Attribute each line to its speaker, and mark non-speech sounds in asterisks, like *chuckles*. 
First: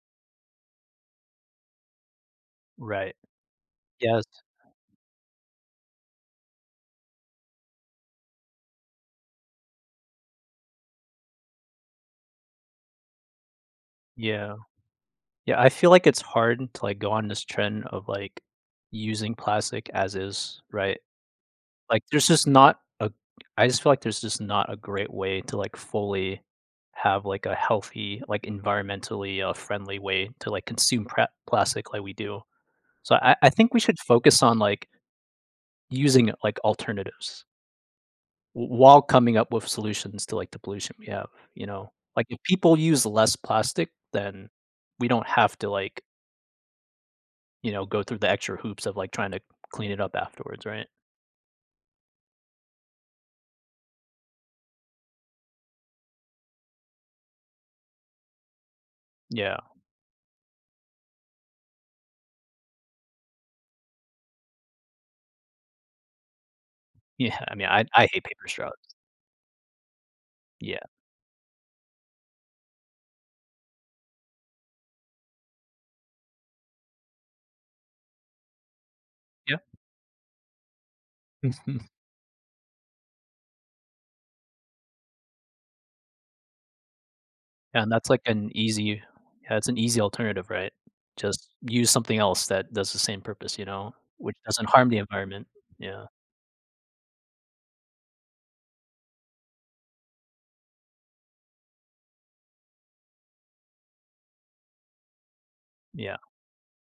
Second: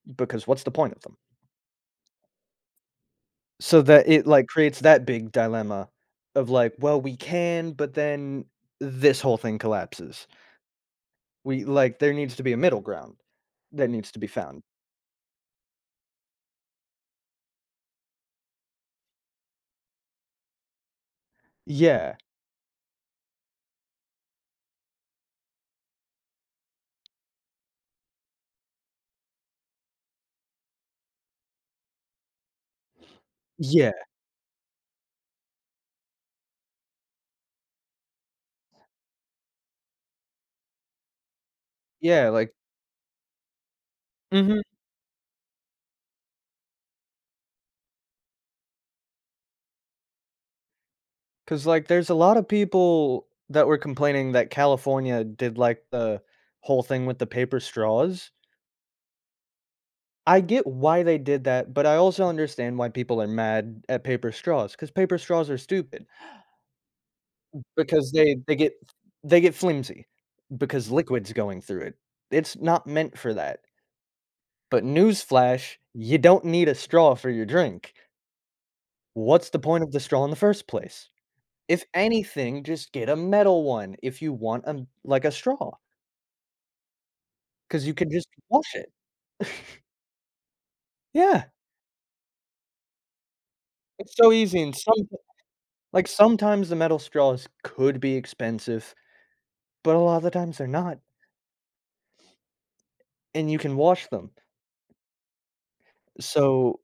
Speaker 1: Because what's the point of them?
Speaker 2: Right.
Speaker 1: So that
Speaker 2: Yes.
Speaker 1: it, like, creates that big dilemma of like, "Well, we can, but then this whole thing collapses." We like, there needs to be a middle ground that needs to be
Speaker 2: Yeah.
Speaker 1: found.
Speaker 2: Yeah, I feel like it's hard to, like, go on this trend of, like, using plastic as is, right? Like
Speaker 1: Yeah.
Speaker 2: there's just not a I just feel like there's just not a great way to, like, fully have, like, a healthy, like, environmentally, uh, friendly way to, like, consume pra plastic like we do. So I I think we
Speaker 1: Yeah.
Speaker 2: should focus on, like using it like alternatives. W while coming up with solutions to, like, the pollution we have, you know? Like,
Speaker 1: Yeah,
Speaker 2: if
Speaker 1: like
Speaker 2: people use less plastic, then
Speaker 1: Mhm.
Speaker 2: we don't have to like you know, go through the extra hoops of, like, trying to clean it up afterwards, right?
Speaker 1: 'Cause, like, there's a lotta people that were complaining that California did, like, the whole thing with the paper straws.
Speaker 2: Yeah.
Speaker 1: I get why they did that, but I also understand why people are mad at paper straws, cause paper straws are stupid.
Speaker 2: Yeah, I mean, I I
Speaker 1: Because
Speaker 2: hate
Speaker 1: they
Speaker 2: paper
Speaker 1: they
Speaker 2: straws.
Speaker 1: get f they get flimsy,
Speaker 2: Yeah
Speaker 1: because liquids going through it. It's not meant for that. But, news flash, you don't need a straw for your drink. What's
Speaker 2: Yeah.
Speaker 1: the point of the straw in the first place? If
Speaker 2: Mhm.
Speaker 1: anything, just get a metal one, if you want a like, a straw. 'Cause
Speaker 2: And
Speaker 1: you can
Speaker 2: that's like
Speaker 1: just
Speaker 2: an
Speaker 1: wash it.
Speaker 2: easy yeah, it's an
Speaker 1: *chuckles*
Speaker 2: easy alternative, right? Just
Speaker 1: Yeah.
Speaker 2: use something else that does the same purpose, you know?
Speaker 1: It's so
Speaker 2: Which
Speaker 1: easy
Speaker 2: doesn't
Speaker 1: and
Speaker 2: harm the
Speaker 1: some
Speaker 2: environment, yeah.
Speaker 1: like, sometimes the metal straws could be expensive. But a lotta the times they're not. And you can wash them.
Speaker 2: Yeah.
Speaker 1: So